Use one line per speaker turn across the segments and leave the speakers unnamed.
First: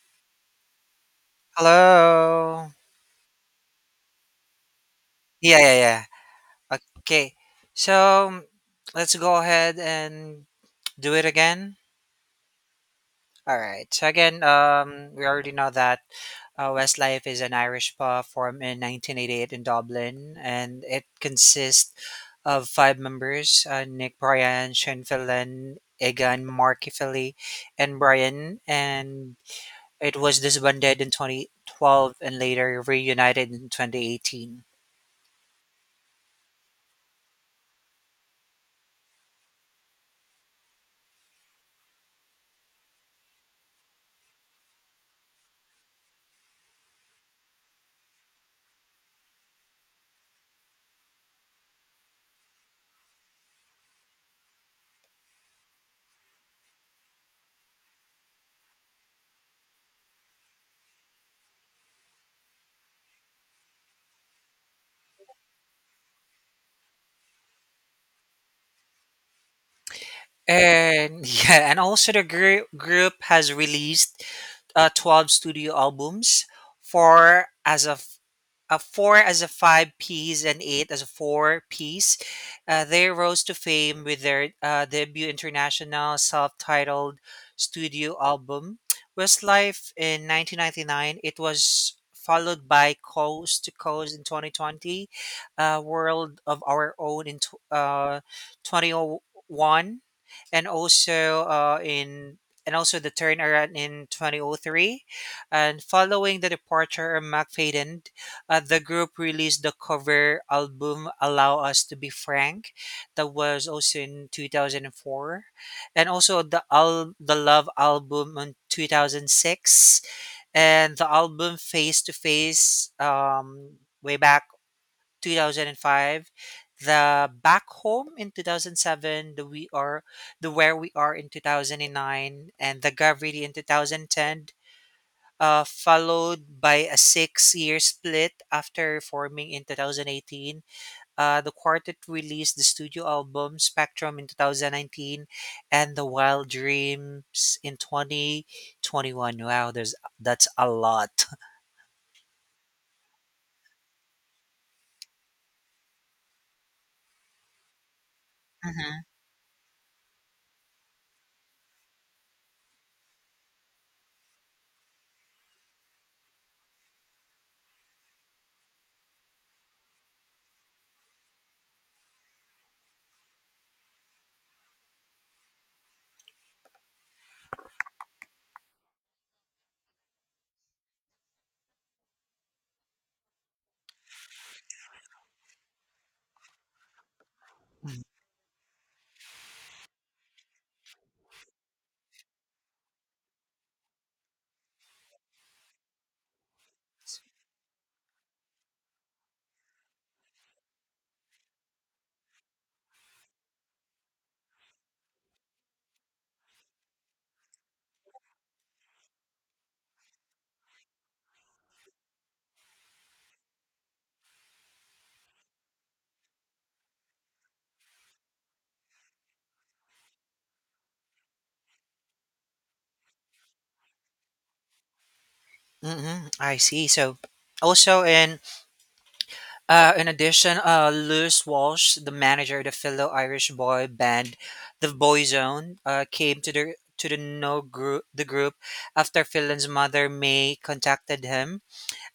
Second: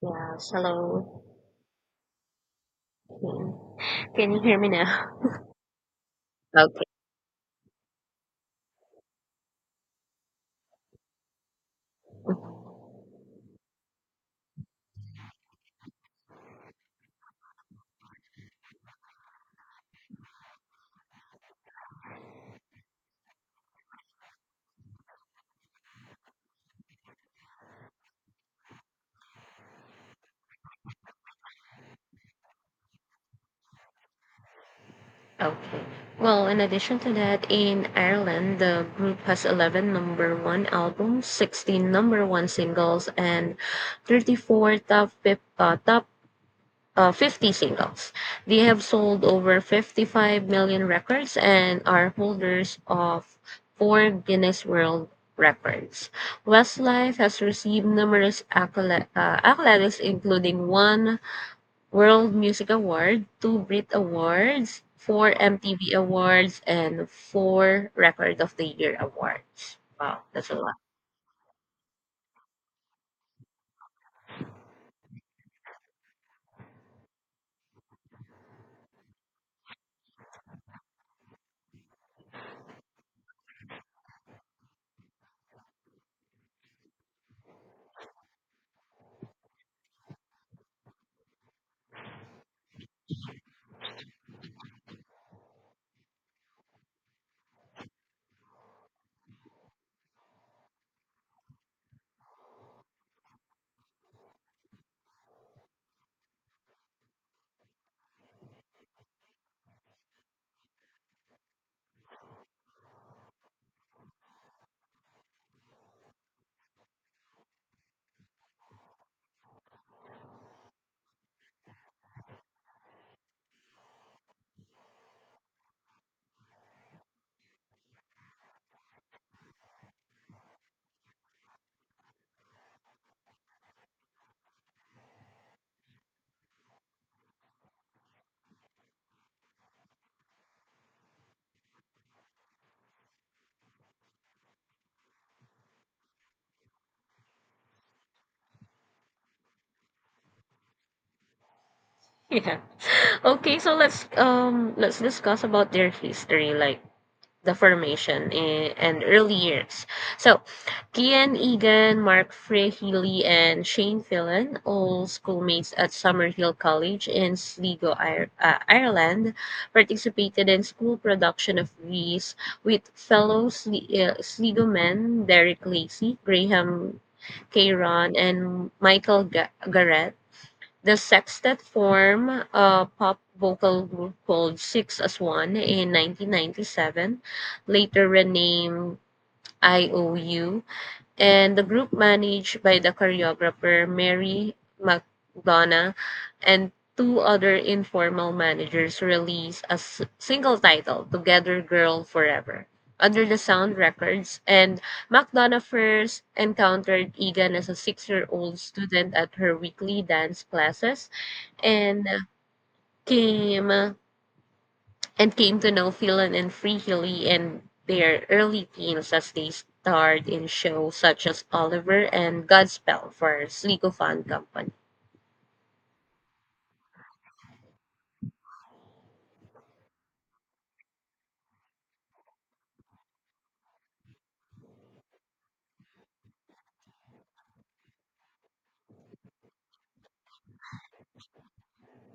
Yes, hello.
Hello.
Okay. Can you hear me now?
Yeah, yeah, yeah.
Okay.
Okay. So let's go ahead and do it again. All right. So again, we already know that Westlife is an Irish pub formed in 1988 in Dublin, and it consists of five members: Nick Bryan, Shane Fallon, Egan Marky Philly, and Brian. And it was disbanded in 2012 and later reunited in 2018.
Okay. Well, in addition to that, in Ireland, the group has 11 number one albums, 16 number one singles, and 34 top 50 singles. They have sold over 55 million records and are holders of four Guinness World Records. Westlife has received numerous accolades, including one World Music Award, two Brit Awards, 4 MTV Awards, and four Record of the Year Awards. Wow, that's a lot.
And yeah, and also the group has released 12 studio albums, 4 as a f- a four as a five piece and eight as a four piece. They rose to fame with their debut international self-titled studio album, Westlife, in 1999. It was followed by Coast to Coast in 2020, World of Our Own in 2001, and also the turnaround in 2003. And following the departure of McFadden, the group released the cover album Allow Us to Be Frank, that was also in 2004, and also the Love album in 2006, and the album Face to Face way back 2005, the back home in 2007, the we are the where we are in 2009, and the gravity in 2010, followed by a 6-year split. After forming in 2018, the quartet released the studio album spectrum in 2019 and the wild dreams in 2021. Wow, there's that's a lot.
Yeah. Okay, so let's discuss about their history. Like, the formation and
Mhm.
early years. So, Kian Egan, Mark Frey Healy, and Shane Phelan, all schoolmates at Summerhill College in Sligo, Ireland, participated in school production of these with fellow Sligo men Derek Lacey, Graham Caron, and Michael Garrett. The sextet formed a pop vocal group called Six as One in 1997, later renamed IOU, and the group managed by the choreographer Mary McDonough and two other informal managers released a single title, Together Girl Forever. Under the Sound Records, and McDonough first encountered Egan as a 6-year-old student at her weekly dance classes and came uh, came to know Phelan and Free Hilly in their early teens as they starred in shows such as Oliver and Godspell for Sligo Fan Company.
Mhm, I see. So also, in addition, Lewis Walsh, the manager of the fellow Irish boy band, the Boyzone, came to the no group the group after Phelan's mother May contacted him.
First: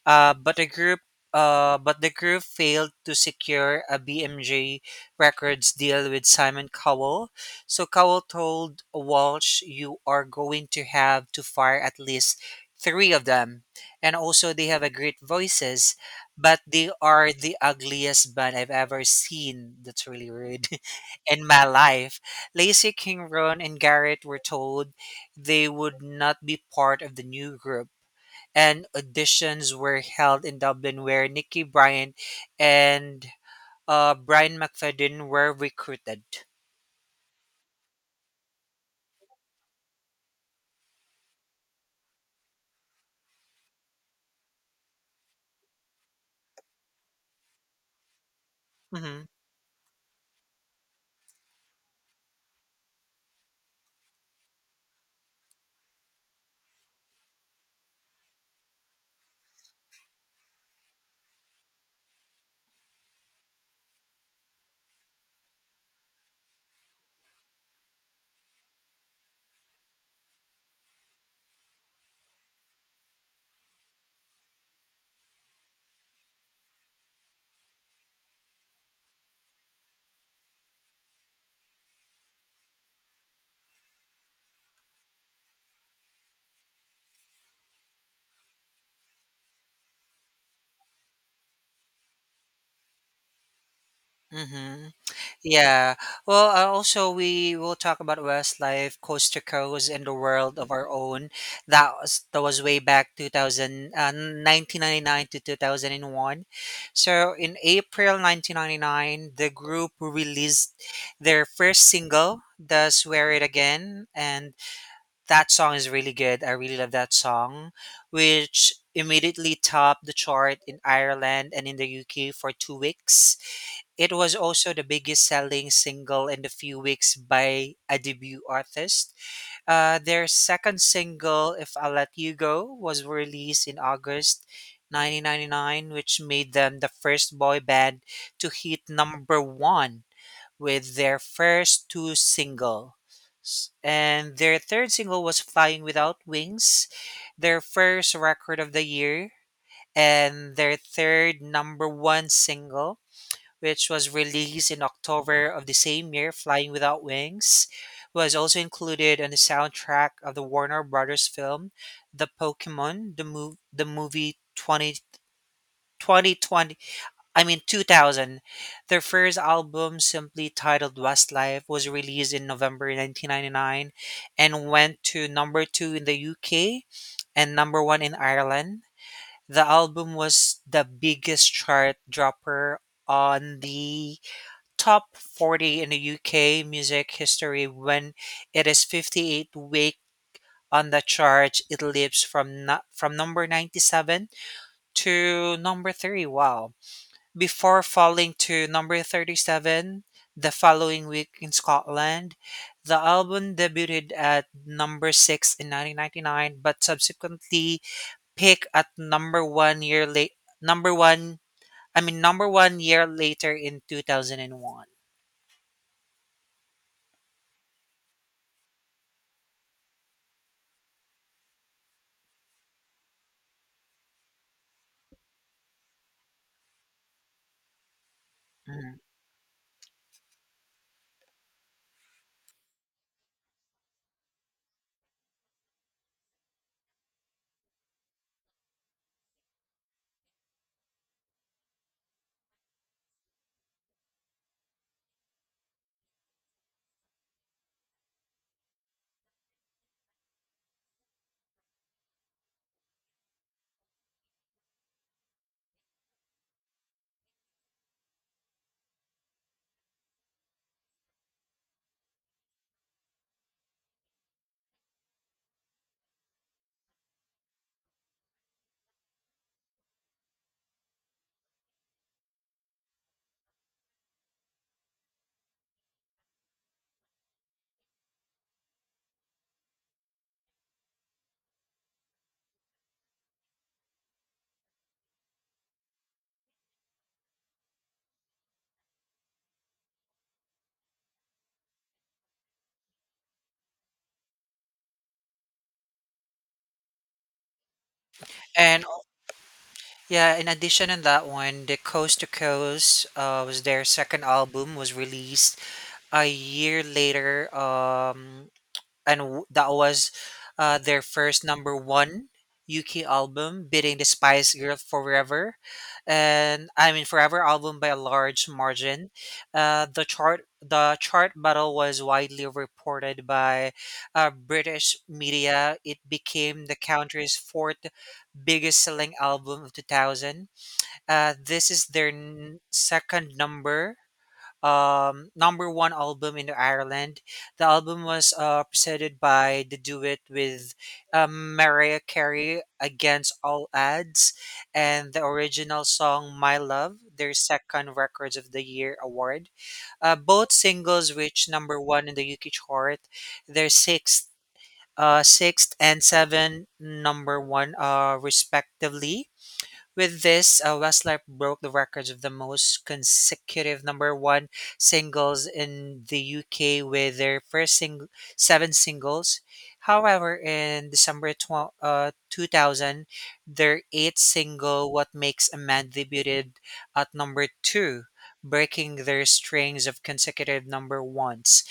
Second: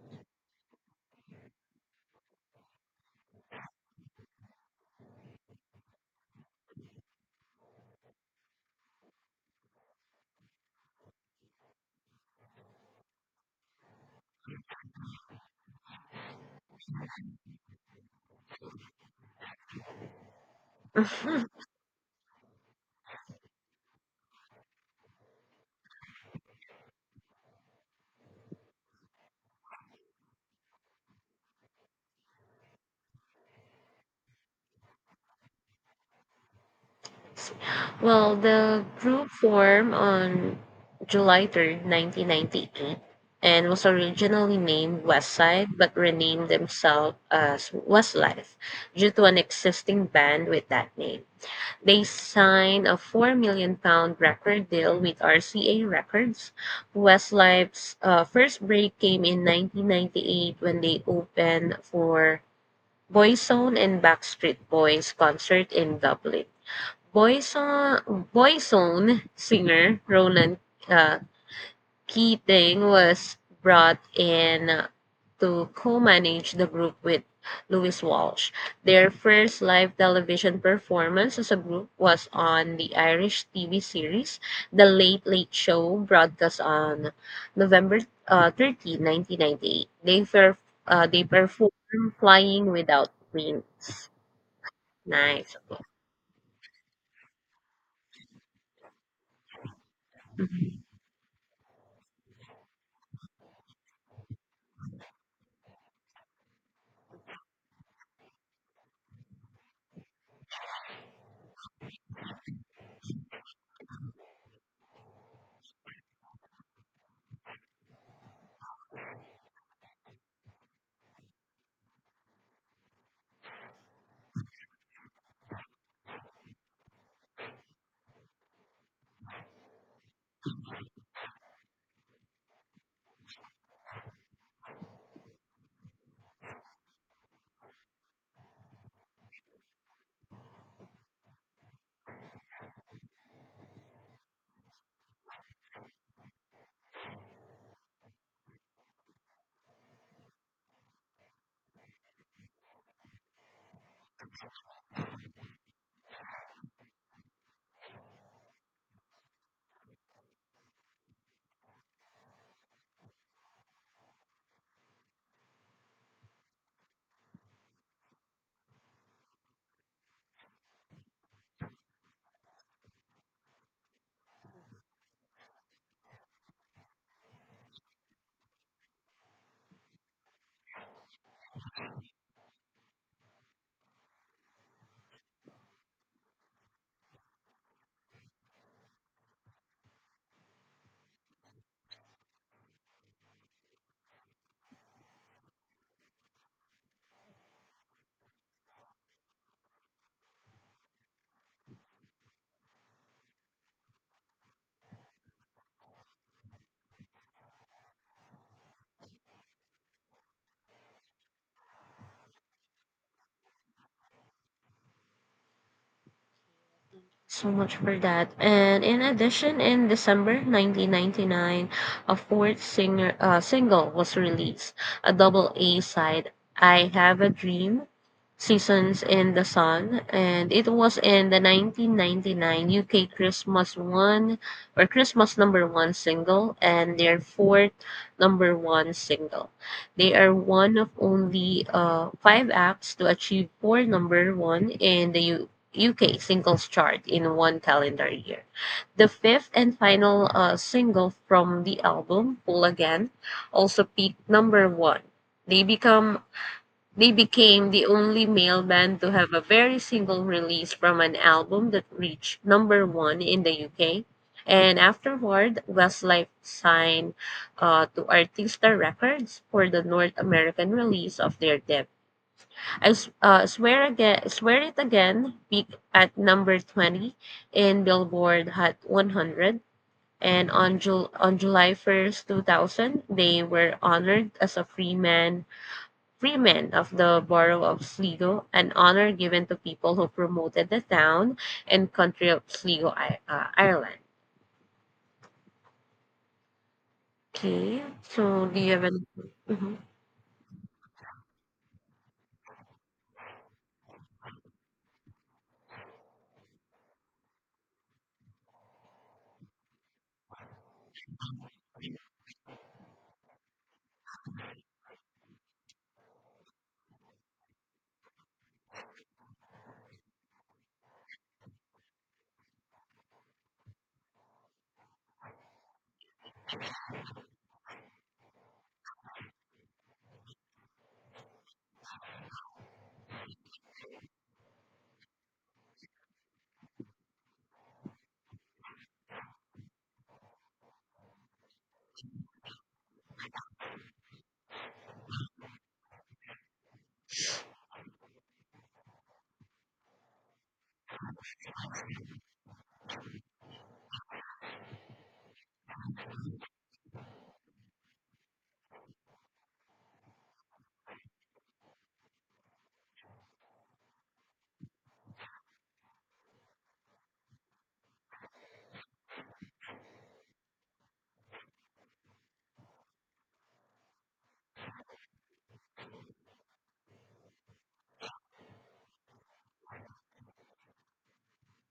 Uh, but the group but the group failed to secure a BMJ Records deal with Simon Cowell. So Cowell told Walsh, "You are going to have to fire at least three of them, and also they have a great voices, but they are the ugliest band I've ever seen." That's really rude in my life. Lacey King, Ron, and Garrett were told they would not be part of the new group, and auditions were held in Dublin, where Nikki Bryant and Brian McFadden were recruited.
Well, the group formed on July 3rd, 1998 and was originally named Westside but renamed themselves as Westlife due
Mm-hmm.
to an existing band with that name. They signed a £4 million record deal with RCA Records. Westlife's first break came in 1998 when they opened for Boyzone and Backstreet Boys concert in Dublin. Boyzone singer Ronan uh, Keating was brought in to co-manage the group with Louis Walsh. Their first live television performance as a group was on the Irish TV series The Late Late Show, broadcast on November 13, 1998. They performed Flying Without Wings.
Mm-hmm.
Nice.
Yeah. Well, also we will talk about Westlife, Coast to Coast, and the world of our own. That was way back 2000, 1999 to 2001. So in April 1999, the group released their first single, "The Swear It Again," and that song is really good. I really love that song, which immediately topped the chart in Ireland and in the UK for 2 weeks. It was also the biggest selling single in the few weeks by a debut artist. Their second single, If I Let You Go, was released in August 1999, which made them the first boy band to hit number one with their first two single. And their third single was Flying Without Wings, their first record of the year, and their third number one single, which was released in October of the same year. Flying Without Wings was also included on the soundtrack of the Warner Brothers film, The Pokemon, the movie 20, I mean 2000. Their first album, simply titled Westlife, was released in November 1999 and went to number 2 in the UK and number 1 in Ireland. The album was the biggest chart dropper on the top 40 in the UK music history when it is 58 week on the chart. It leaps from number 97 to number 3. Wow, before falling to number 37 the following week in Scotland. The album debuted at number 6 in 1999 but subsequently peaked at number 1, I mean, number 1 year later in 2001.
So much for that. And in addition, in December 1999, a fourth singer single was released, a double A side, "I Have a Dream,"
Mhm.
"Seasons in the Sun," and it was in the 1999 UK Christmas one or Christmas number one single, and their fourth number one single. They are one of only five acts to achieve four number one in the UK singles chart in one calendar year. The fifth and final single from the album, Pull Again, also peaked number one. They become they became the only male band to have a very single release from an album that reached number one in the UK. And afterward, Westlife signed to Artista Records for the North American release of their debut. I S- swear again, Swear it again peaked at number 20 in Billboard Hot 100, and on July 1st, 2000, they were honored as a Freeman of the Borough of Sligo, an honor given to people who promoted the town and country of Sligo, Ireland. Okay, so do you
And
have any? Mhm.
yeah, in addition to that one, the Coast to Coast, was their second album, was released a year later. And that was their first number one UK album, beating the Spice Girl Forever, and I mean Forever album by a large margin. The chart battle was widely reported by British media. It became the country's fourth biggest selling album of 2000. This is their second number one album in Ireland. The album was presented by The Duet with Mariah Carey against all odds, and the original song My Love, their second Records of the Year award. Both singles reached number one in the UK chart, their sixth. Sixth and seven number one respectively. With this, Westlife broke the records of the most consecutive number one singles in the UK with their first seven singles. However, in December 2000, their eighth single, What Makes a Man, debuted at number two, breaking their strings of consecutive number ones.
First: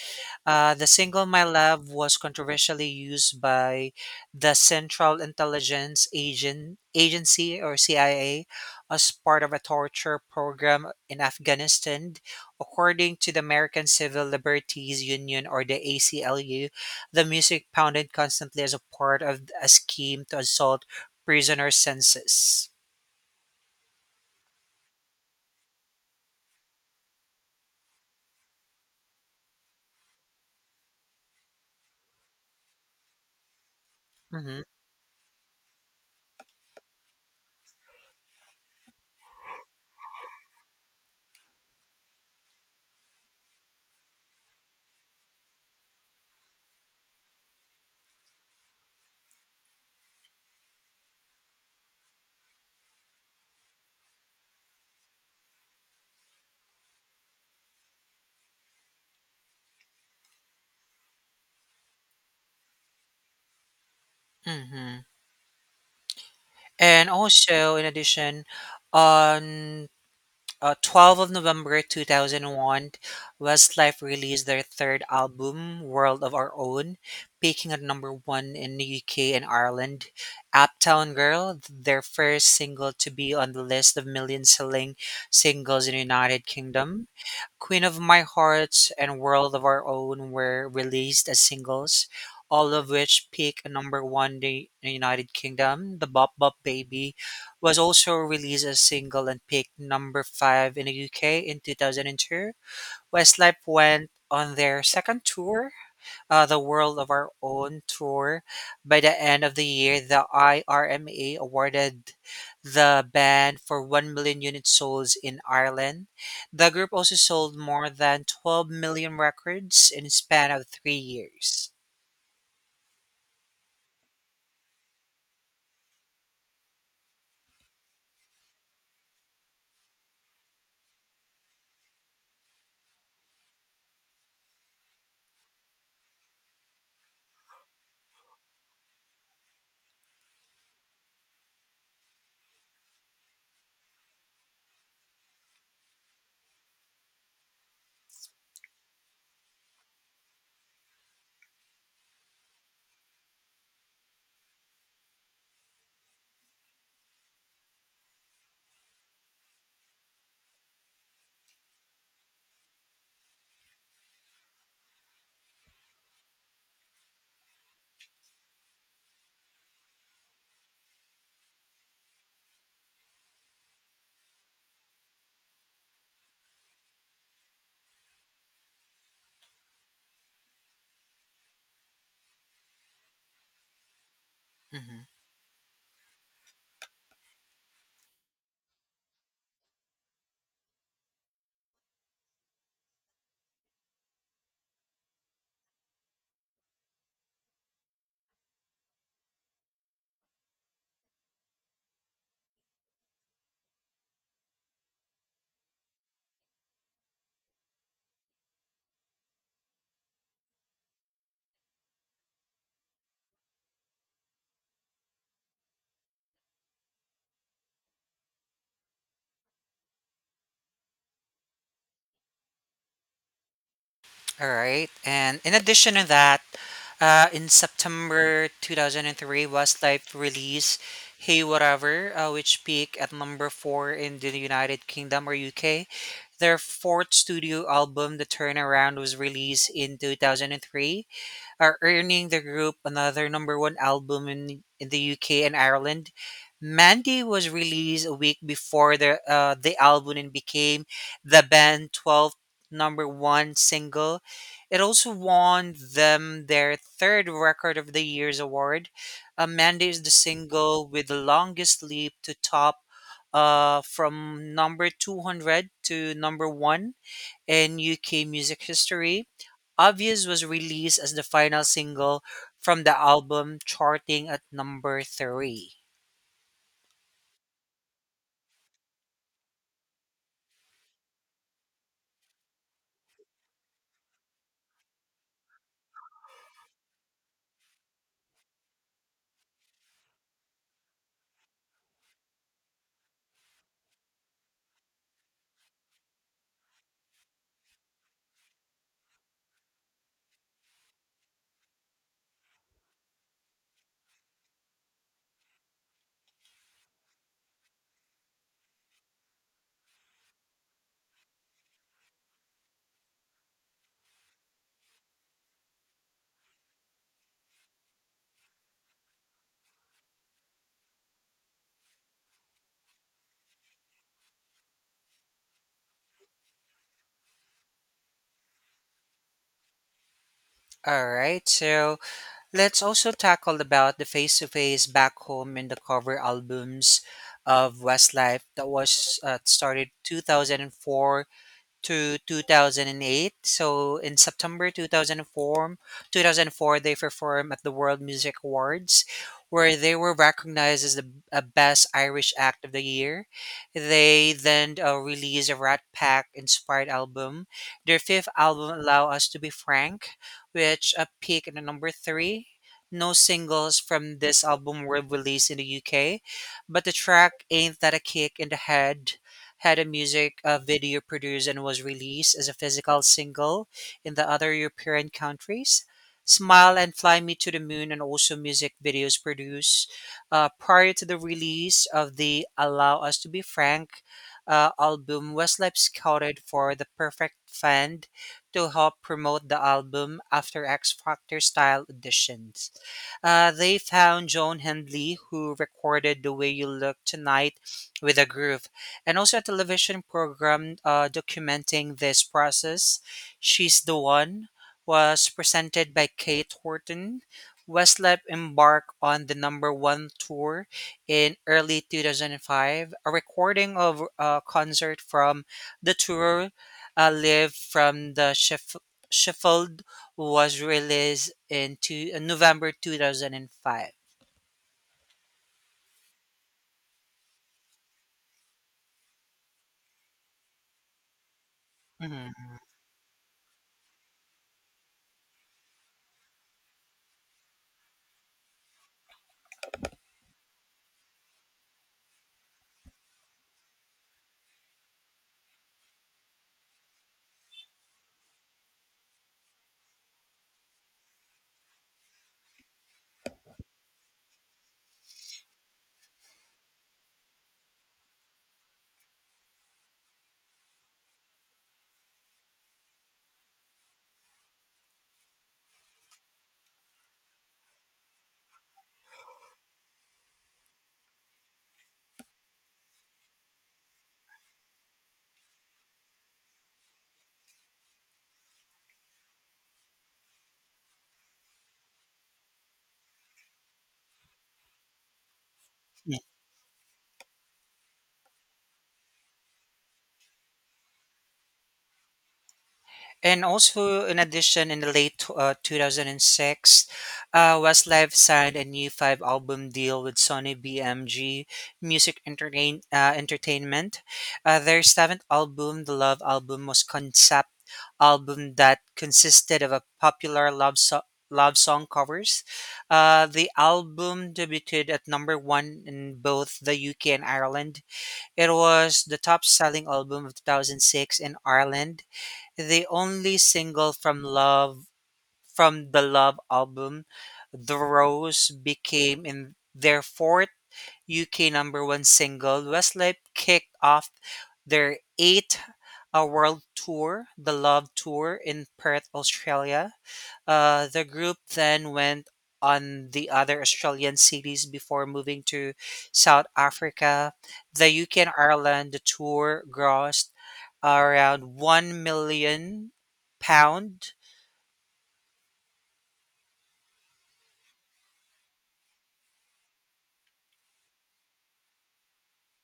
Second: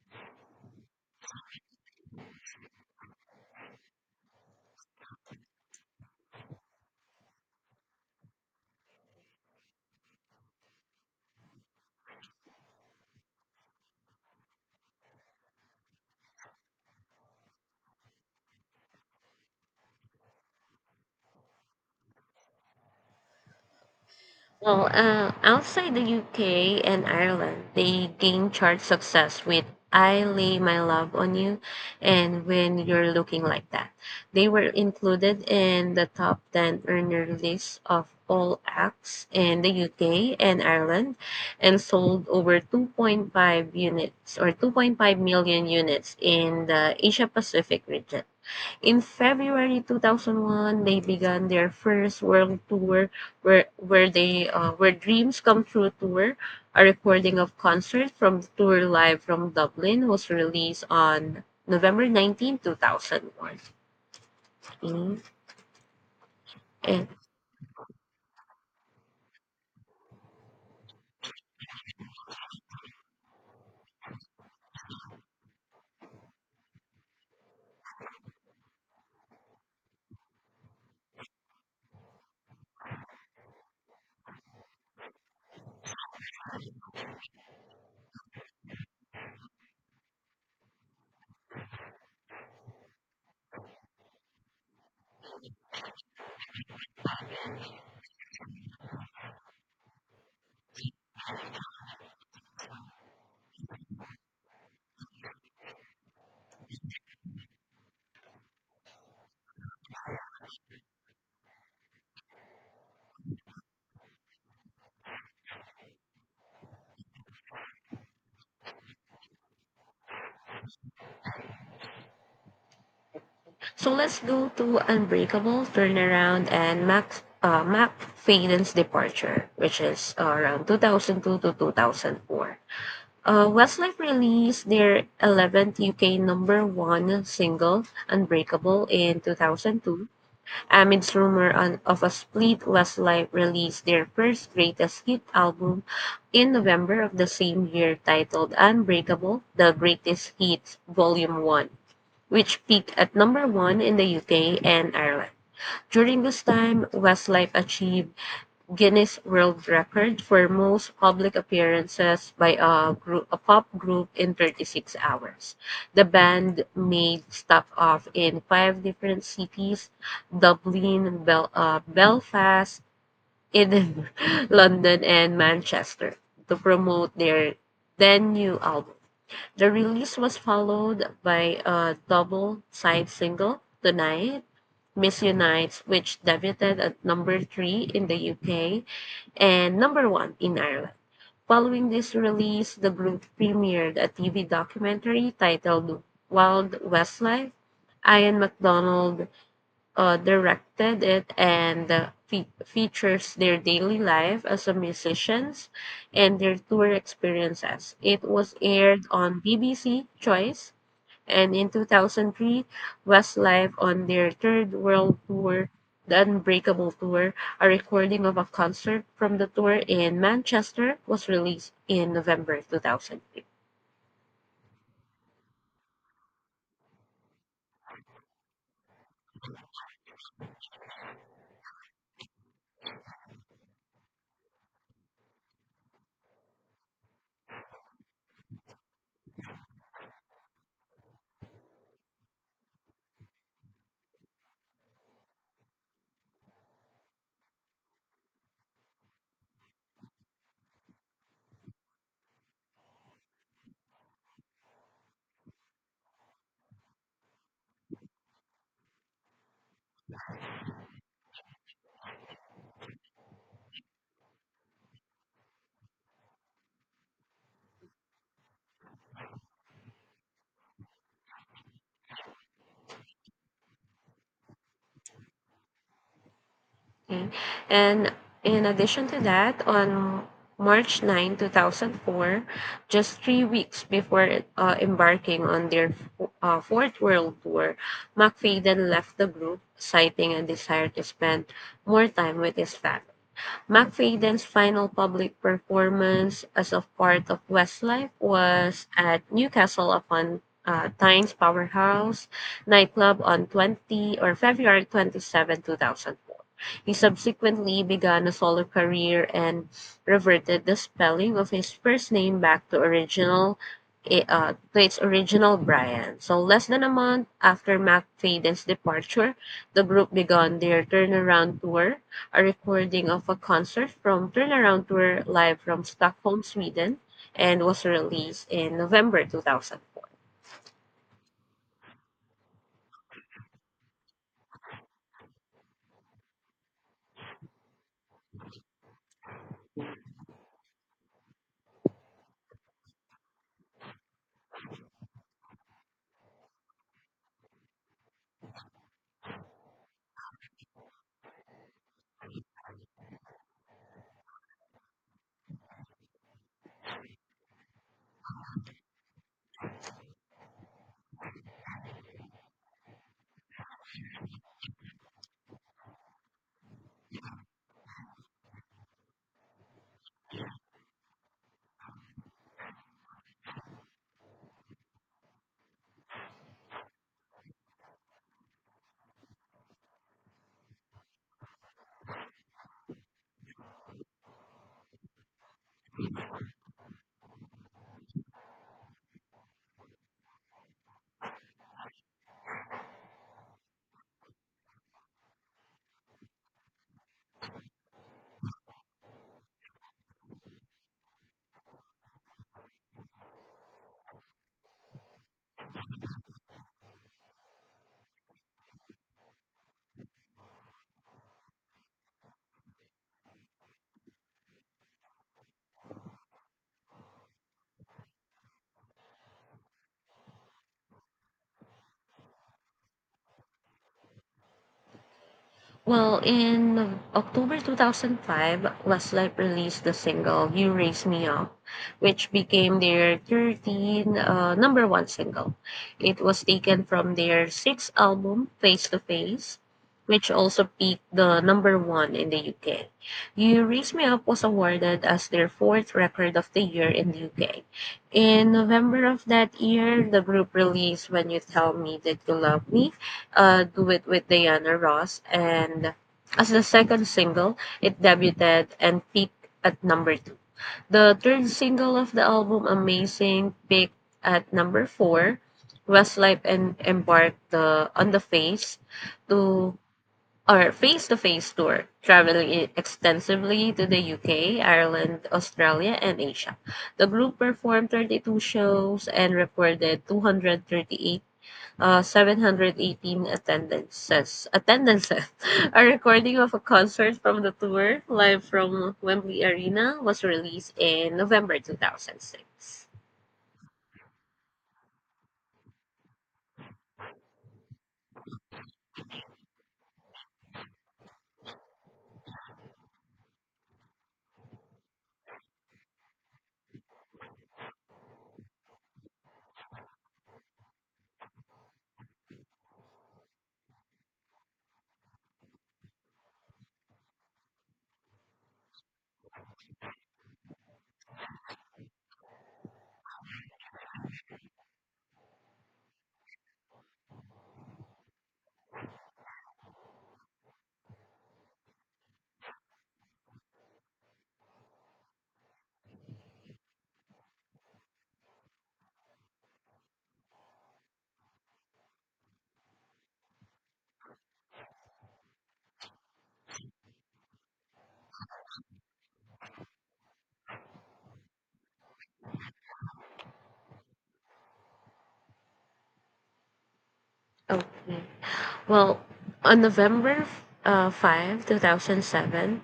The single My Love was controversially used by the Central Intelligence Agency or CIA as part of a torture program in Afghanistan. According to the American Civil Liberties Union or the ACLU, the music pounded constantly as a part of a scheme to assault prisoner census.
Well, outside the UK and Ireland, they gained chart success with I Lay My Love on You and When You're Looking Like That. They
Hmm.
were included in the top 10 earner list of all acts in the UK and Ireland and sold over 2.5 million units in the Asia Pacific region. In February 2001, they began their first world tour, where Dreams Come True tour. A recording of concert from the tour live from Dublin was released on November 19th two 2001.
Hmm.
And
And also, in addition, on 12th of November 2001, Westlife released their third album, World of Our Own, peaking at number one in the UK and Ireland. Uptown Girl, their first single to be on the list of million selling singles in the United Kingdom, "Queen of My Heart" and "World of Our Own" were released as singles, all of which peaked at number one in the United Kingdom. "The Bop Bop Baby" was also released as single and peaked number five in the UK in 2002. Westlife went on their second tour, the World of Our Own tour. By the end of the year, the IRMA awarded the band for 1 million units sold in Ireland. The group also sold more than 12 million records in a span of 3 years.
so let's go to Unbreakable, Turnaround, and Max Mac Faden's Departure, which is around 2002 to 2004. Westlife released their 11th UK number one single, Unbreakable, in 2002. Amidst rumor of a split, Westlife released their first greatest hit album in November of the same year, titled Unbreakable The Greatest Hits Volume 1, which peaked at number one in the UK and Ireland. During this time, Westlife achieved Guinness World Record for most public appearances by a group a pop group in 36 hours. The band made stop off in five different cities: Dublin, Belfast, Edinburgh, London, and Manchester to promote their then new album. The release was followed by a double side single, Tonight,
Mhm.
Miss Unites, which debuted at number three in the UK and number one in Ireland. Following this release, the group premiered a TV documentary titled Wild Westlife. Ian MacDonald directed it and features their daily life as a musicians and their tour experiences. It was aired on BBC Choice, and in 2003, Westlife on their third world tour, the Unbreakable Tour, a recording of a concert from the tour in Manchester was released in November 2003.
All right. And in addition to that, in September 2003, Westlife released Hey Whatever, which peaked at number four in the United Kingdom or UK. Their fourth studio album, The Turnaround, was released in 2003, are earning the group another number one album in the UK and Ireland. Mandy was released a week before the album and became the band's 12th number one single. It also won them their third Record of the Year's award. Mandy is the single with the longest leap to top, from number 200 to number one in UK music history. Obvious was released as the final single from the album, charting at number three.
Okay. And in addition to that, on March 9, 2004, just 3 weeks before embarking on their fourth world tour, McFadden left the group, citing a desire to spend more time with his family. McFadden's final public performance as a part of Westlife was at Newcastle upon Tyne's Powerhouse nightclub on 20 or February 27, 2004. He subsequently began a solo career and reverted the spelling of his first name back to original, to its original Brian. So less than a month after McFadden's departure, the group began their turnaround tour. A recording of a concert from Turnaround Tour live from Stockholm, Sweden, and was released in November 2004.
All right, so let's also tackle about the face to face back home in the cover albums of Westlife that was started 2004 to 2008. So in September 2004 they performed at the World Music Awards, where they were recognized as the best Irish act of the year. They then released a Rat Pack inspired album. Their fifth album, Allow Us to Be Frank, which peaked at number three. No singles from this album were released in the UK, but the track Ain't That a Kick in the Head had a music video produced and was released as a physical single in the other European countries. Smile and Fly Me to the Moon, and also music videos produced prior to the release of the Allow Us to Be Frank album. Westlife scouted for the perfect fund to help promote the album after X Factor style auditions. They found Joan Hendley, who recorded The Way You Look Tonight with a Groove, and also a television program documenting this process. She's the One was presented by Kate Horton. Westlife embarked on the number one tour in early 2005. A recording of a concert from the tour, live from the Sheffield, was released in November 2005.
Well, in October 2005, Westlife released the single You Raise Me Up, which
Mhm.
became their 13th number one single. It was taken from their sixth album, Face to Face, which also peaked the number one in the UK. You Raise Me Up was awarded as their fourth record of the year in the UK. In November of that year, the group released When You Tell Me That You Love Me, Do it with Diana Ross, and as the second single, it debuted and peaked at number two. The third single of the album, Amazing, peaked at number four. Westlife and embarked on the to face to face tour, traveling extensively to the UK, Ireland, Australia, and Asia. The group performed 32 shows and recorded 238 718 attendances. A
Yeah.
recording of a concert from the tour, live from Wembley Arena, was released in November 2006.
And also, in addition, in the late 2006, Westlife signed a new five album deal with Sony BMG Music Entertainment. Their seventh album, the Love Album, was concept album that consisted of a popular love song. Love song covers. The album debuted at number one in both the UK and Ireland. It was the top selling album of 2006 in Ireland, the only single from the Love album. The Rose became in their fourth UK number 1 single. Westlife kicked off their 8 a world tour, the Love Tour in Perth, Australia. The group then went on the other Australian cities before moving to South Africa, the UK, and Ireland. The tour grossed around £1 million.
Okay. Well, on November 5, 2007,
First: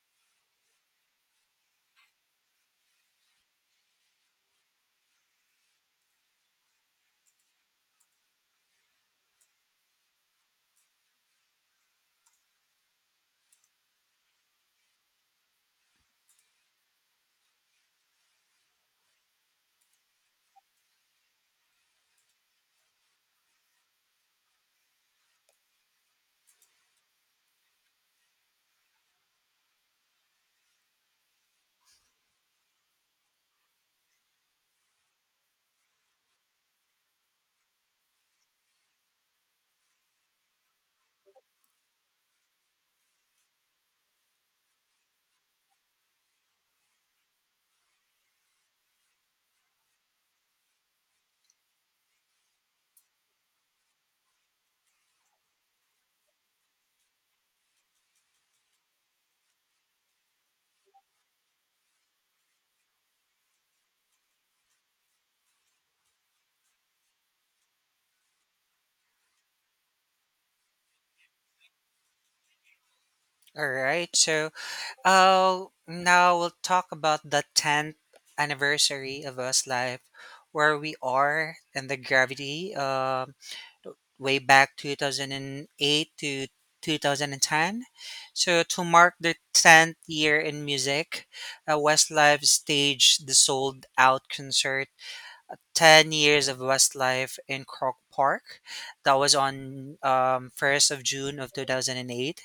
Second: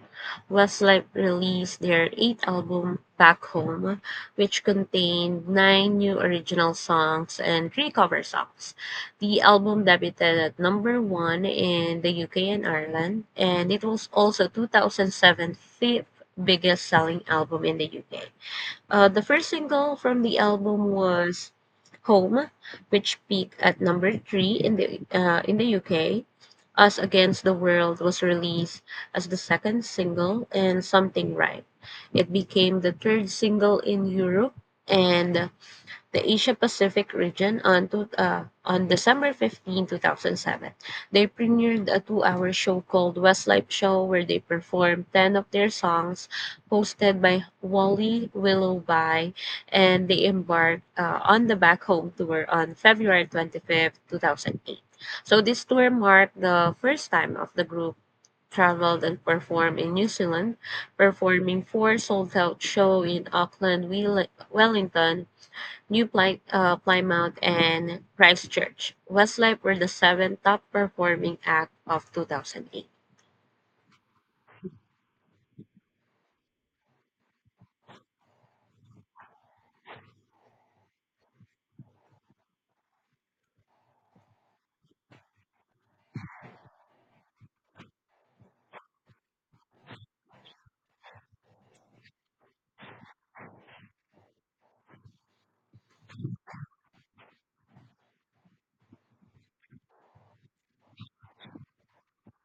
Westlife released their eighth album, Back Home, which contained nine new original songs and three cover songs. The album debuted at number one in the UK and Ireland, and it was also 2007's fifth biggest selling album in the UK. The first single from the album was "Home," which peaked at number three in the UK. "Us Against the World" was released as the second single, and "Something Right." It became the third single in Europe and the Asia Pacific region on December 15, 2007. They premiered a 2-hour show called Westlife Show where they performed 10 of their songs hosted by Wally Willoughby, and they embarked on the Back Home Tour on February 25th 2008. So this tour marked the first time of the group traveled and performed in New Zealand, performing four sold-out shows in Auckland, Wellington, New Plymouth, and Christchurch. Westlife were the seventh top performing act of 2008.
All right, so now we'll talk about the 10th anniversary of us life, where we are and the gravity. Way back 2008 to 2010. So to mark their 10th year in music, Westlife staged the sold out concert 10 years of Westlife in Croke Park. That was on 1st of June of 2008.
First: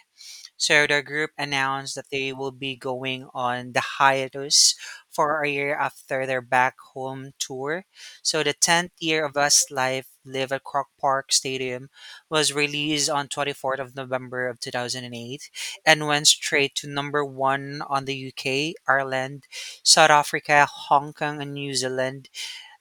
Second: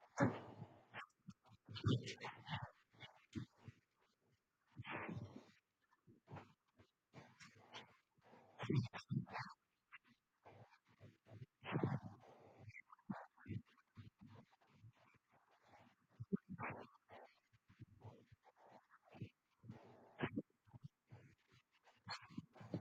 So the group announced that they will be going on the hiatus for a year after their back home tour. So the 10th year of Us live Live at Croc Park Stadium was released on 24th of November of 2008 and went straight to number 1 on the UK, Ireland, South Africa, Hong Kong, and New Zealand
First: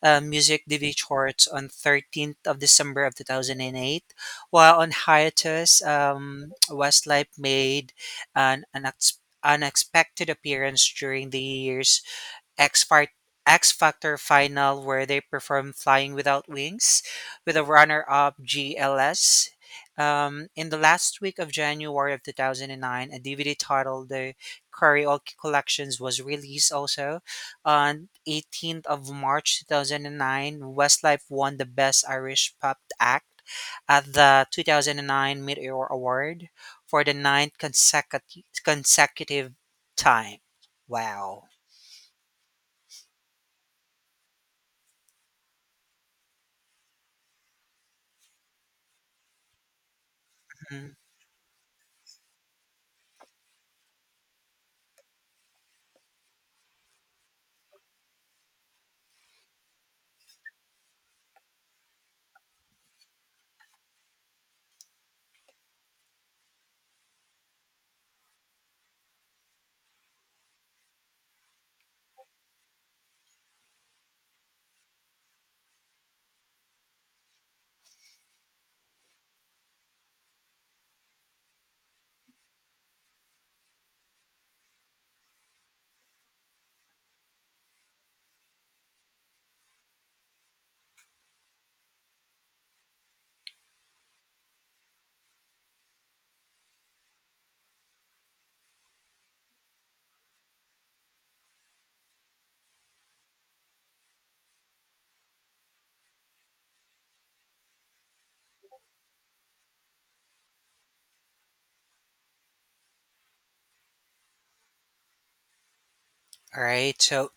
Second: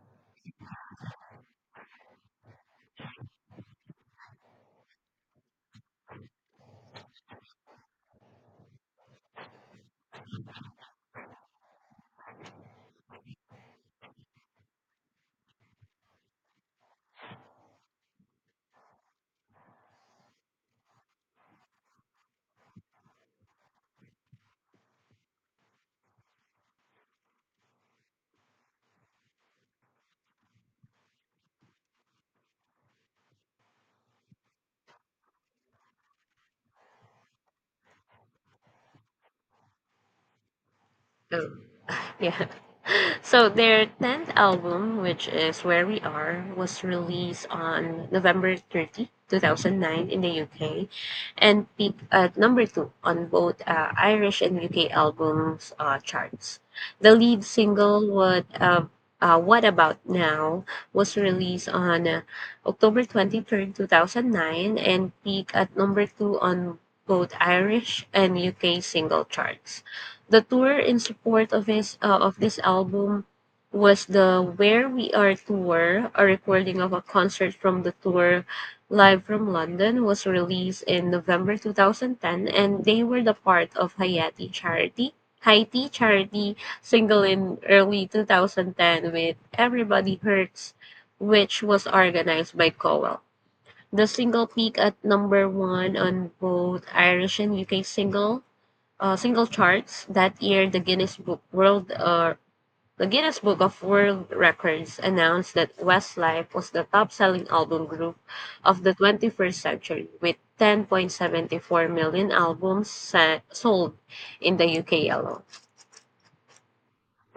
music DV charts on 13th of December of 2008. While on hiatus, Westlife made an unexpected appearance during the year's X Fart- X Factor final, where they performed Flying Without Wings with a runner up GLS. In the last week of January of 2009, a DVD titled The Karaoke Collections was released also. On 18th of March 2009, Westlife won the Best Irish Pop Act at the 2009 Mid-Year Award for the ninth consecutive time. Wow.
Oh. Yeah. So their 10th album, which is Where We Are, was released on November 30, 2009 in the
Mm-hmm.
UK and peaked at number 2 on both Irish and UK albums charts. The lead single, What About Now, was released on October 23rd, 2009 and peaked at number 2 on both Irish and UK single charts. The tour in support of this album was the Where We Are tour. A recording of a concert from the tour live from London was released in November 2010, and they were the part of Hayati Charity. Haiti Charity single in early 2010 with Everybody Hurts, which was organized by Cowell. The single peaked at number one on both Irish and UK single charts. That year, the Guinness Book World the Guinness Book of World Records announced that Westlife was the top-selling album group of the 21st century, with 10.74 million albums sold in the UK alone.
All right. So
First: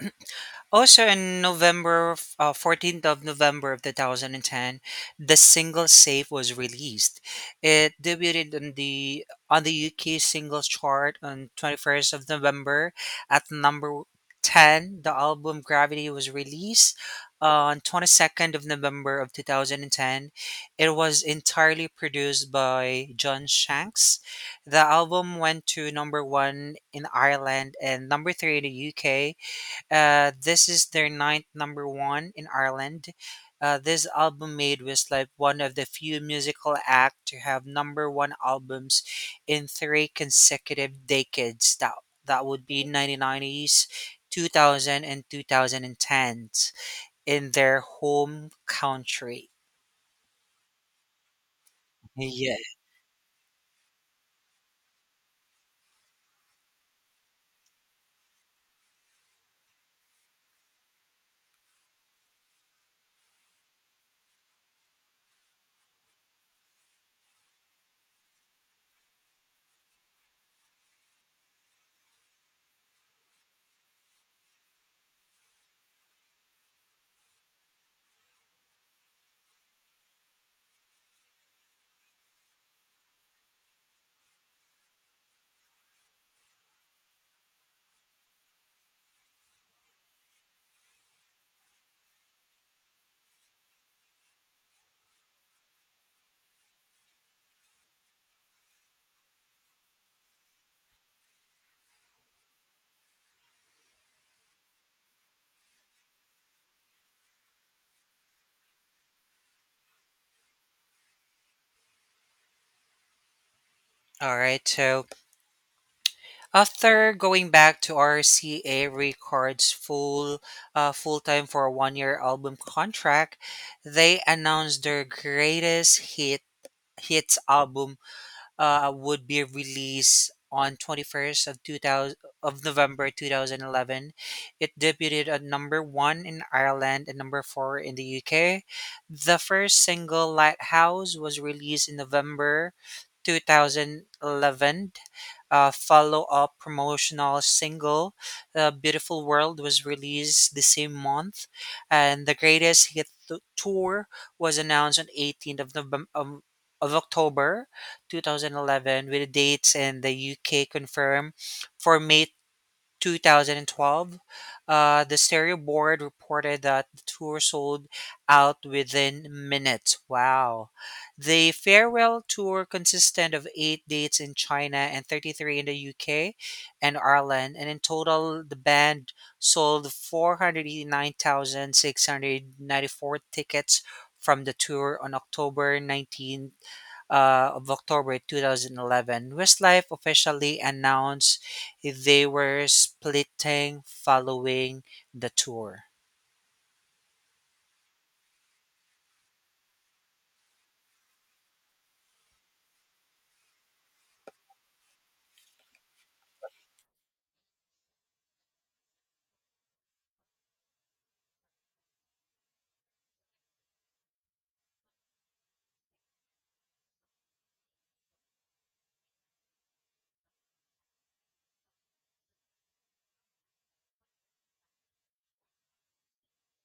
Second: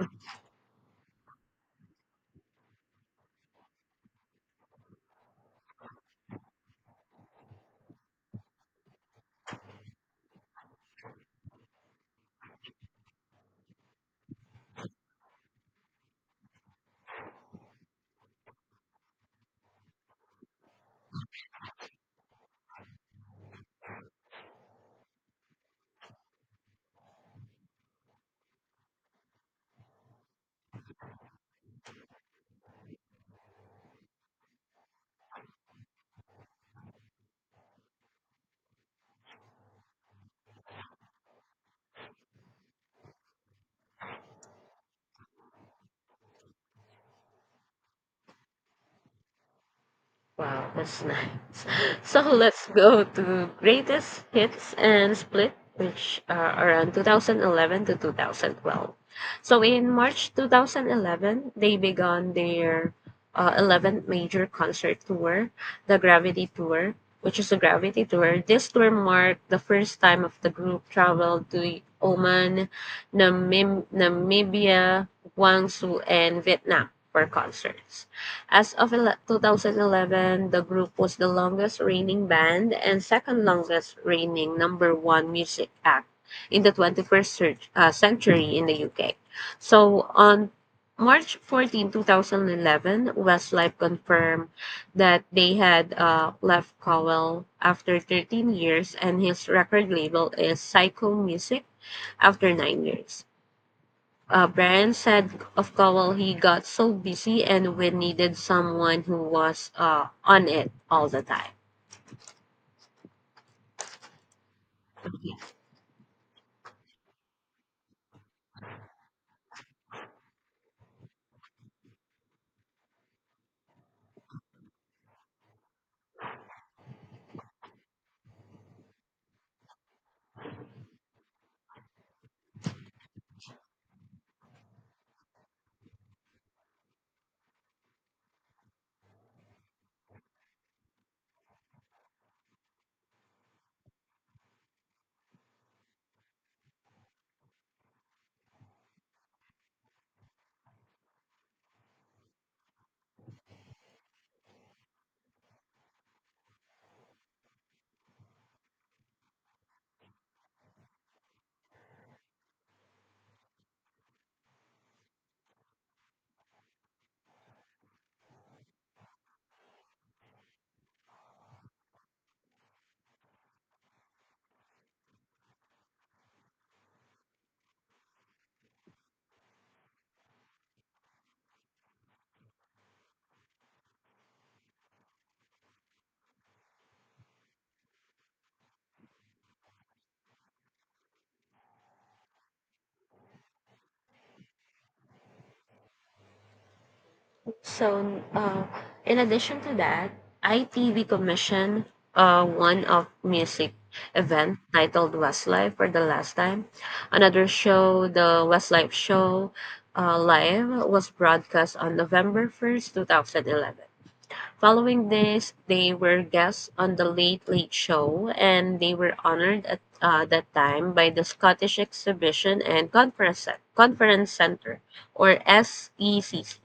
also in November, 14th of November of 2010, the single "Safe" was released. It debuted on the UK singles chart on 21st of November at number 10. The album Gravity was released on 22nd of November of 2010. It was entirely produced by John Shanks. The album went to number 1 in Ireland and number 3 in the UK. This is their ninth number one in Ireland. This album made Westlife one of the few musical acts to have number one albums in three consecutive decades. That would be 1990s, 2000, in their home country.
Wow, that's nice. So
Yeah.
let's go to greatest hits and split, which are around 2011 to 2012. So in March 2011, they began their 11th major concert tour, the Gravity Tour, which is a Gravity Tour. This tour marked the first time of the group traveled to Oman, Namibia, Guangzhou, and Vietnam for concerts. As of 2011, the group was the longest reigning band and second longest reigning number one music act in the 21st century in the UK. So on March 14, 2011, Westlife confirmed that they had left Cowell after 13 years and his record label is Psycho Music after 9 years. Brian said of Cowell, he got so busy and we needed someone who was on it all the time.
All right. So after going back to RCA Records full time for a 1 year album contract, they announced their greatest hits album would be released on 21st of 2000 of November 2011. It debuted at number 1 in Ireland and number 4 in the UK. The first single Lighthouse was released in November 2011. Follow-up promotional single Beautiful World was released the same month, and the tour was announced on 18th of of October 2011, with the dates in the UK confirmed for May 2012. The stereo board reported that the tour sold out within minutes. Wow. The farewell tour consisted of eight dates in China and 33 in the UK and Ireland. And in total, the band sold 489,694 tickets from the tour. On October 19, of October 2011, Westlife officially announced they were splitting following the tour.
So, in addition to that, ITV commissioned one of music event titled Westlife for the last time. Another show, the Westlife Show Live, was broadcast on November 1st, 2011. Following this, they were guests on The Late Late Show, and they were honored at that time by the Scottish Exhibition and Conference Centre, or SECC,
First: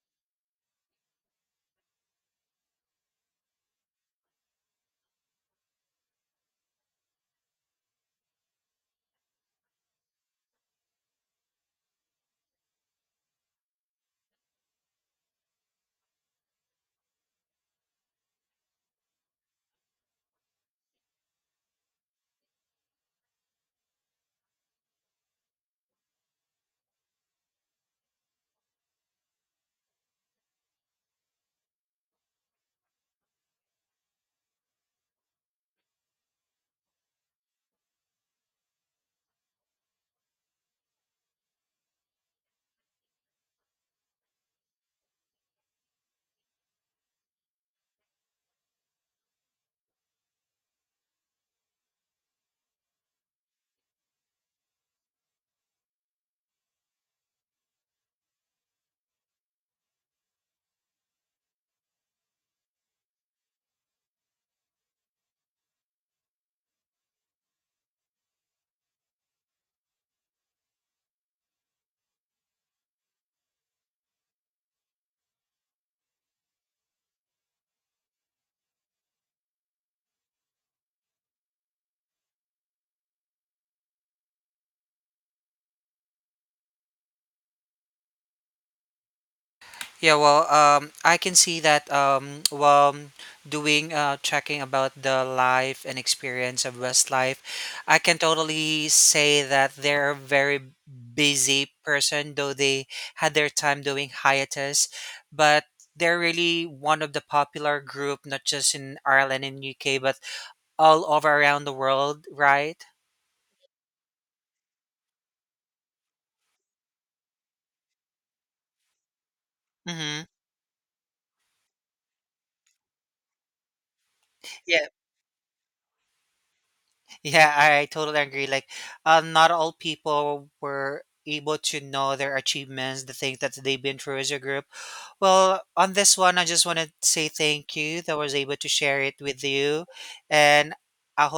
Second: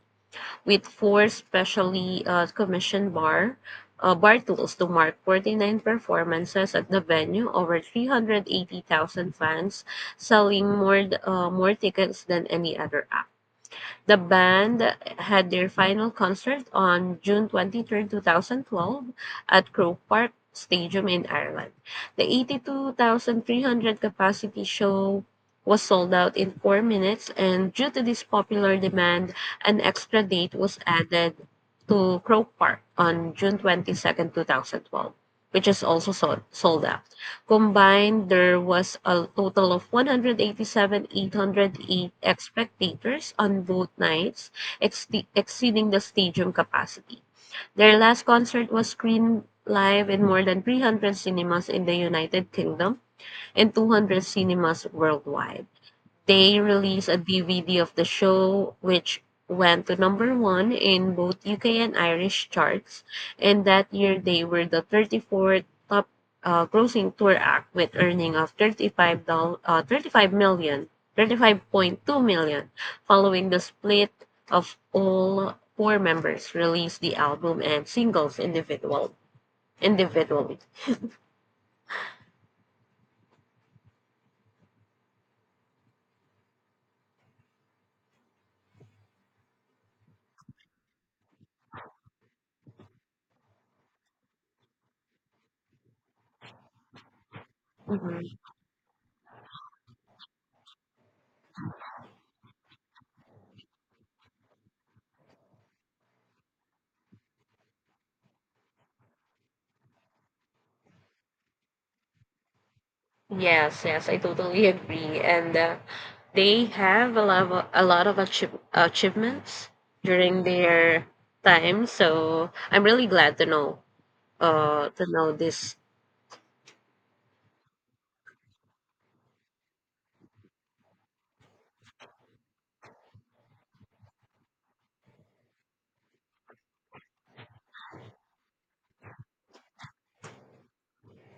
with four specially commissioned bar tools to mark 49 performances at the venue, over 380,000 fans, selling more tickets than any other act. The band had their final concert on June 23, 2012 at Croke Park Stadium in Ireland. The 82,300 capacity show was sold out in 4 minutes, and due to this popular demand, an extra date was added to Croke Park on June 22nd, 2012, which is also sold out. Combined, there was a total of one hundred eighty-seven, thousand eight hundred eight spectators on both nights, ex- exceeding the stadium capacity. Their last concert was screened live in more than 300 cinemas in the United Kingdom and 200 cinemas worldwide. They released a DVD of the show, which went to number one in both UK and Irish charts. And that year, they were the 34th top grossing tour act with earning of 35, doll- thirty-five million 35.2 million. Following the split of all four members released the album and singles individually.
Yeah, well, I can see that while doing checking about the life and experience of Westlife, I can
Mm-hmm.
totally say that they're a very busy person, though they had their time doing hiatus, but they're really one of the popular group, not just in Ireland and UK, but all over around the world, right?
Yes, yes, I totally agree. And they have a lot of achievements
Mhm.
during their time. So I'm really glad to know
Yeah.
this
Yeah, I totally agree. Like, not all people were able to know their achievements, the things that they've been through as a group. Well, on this one, I just want to say thank you that I was able to share it with you. And I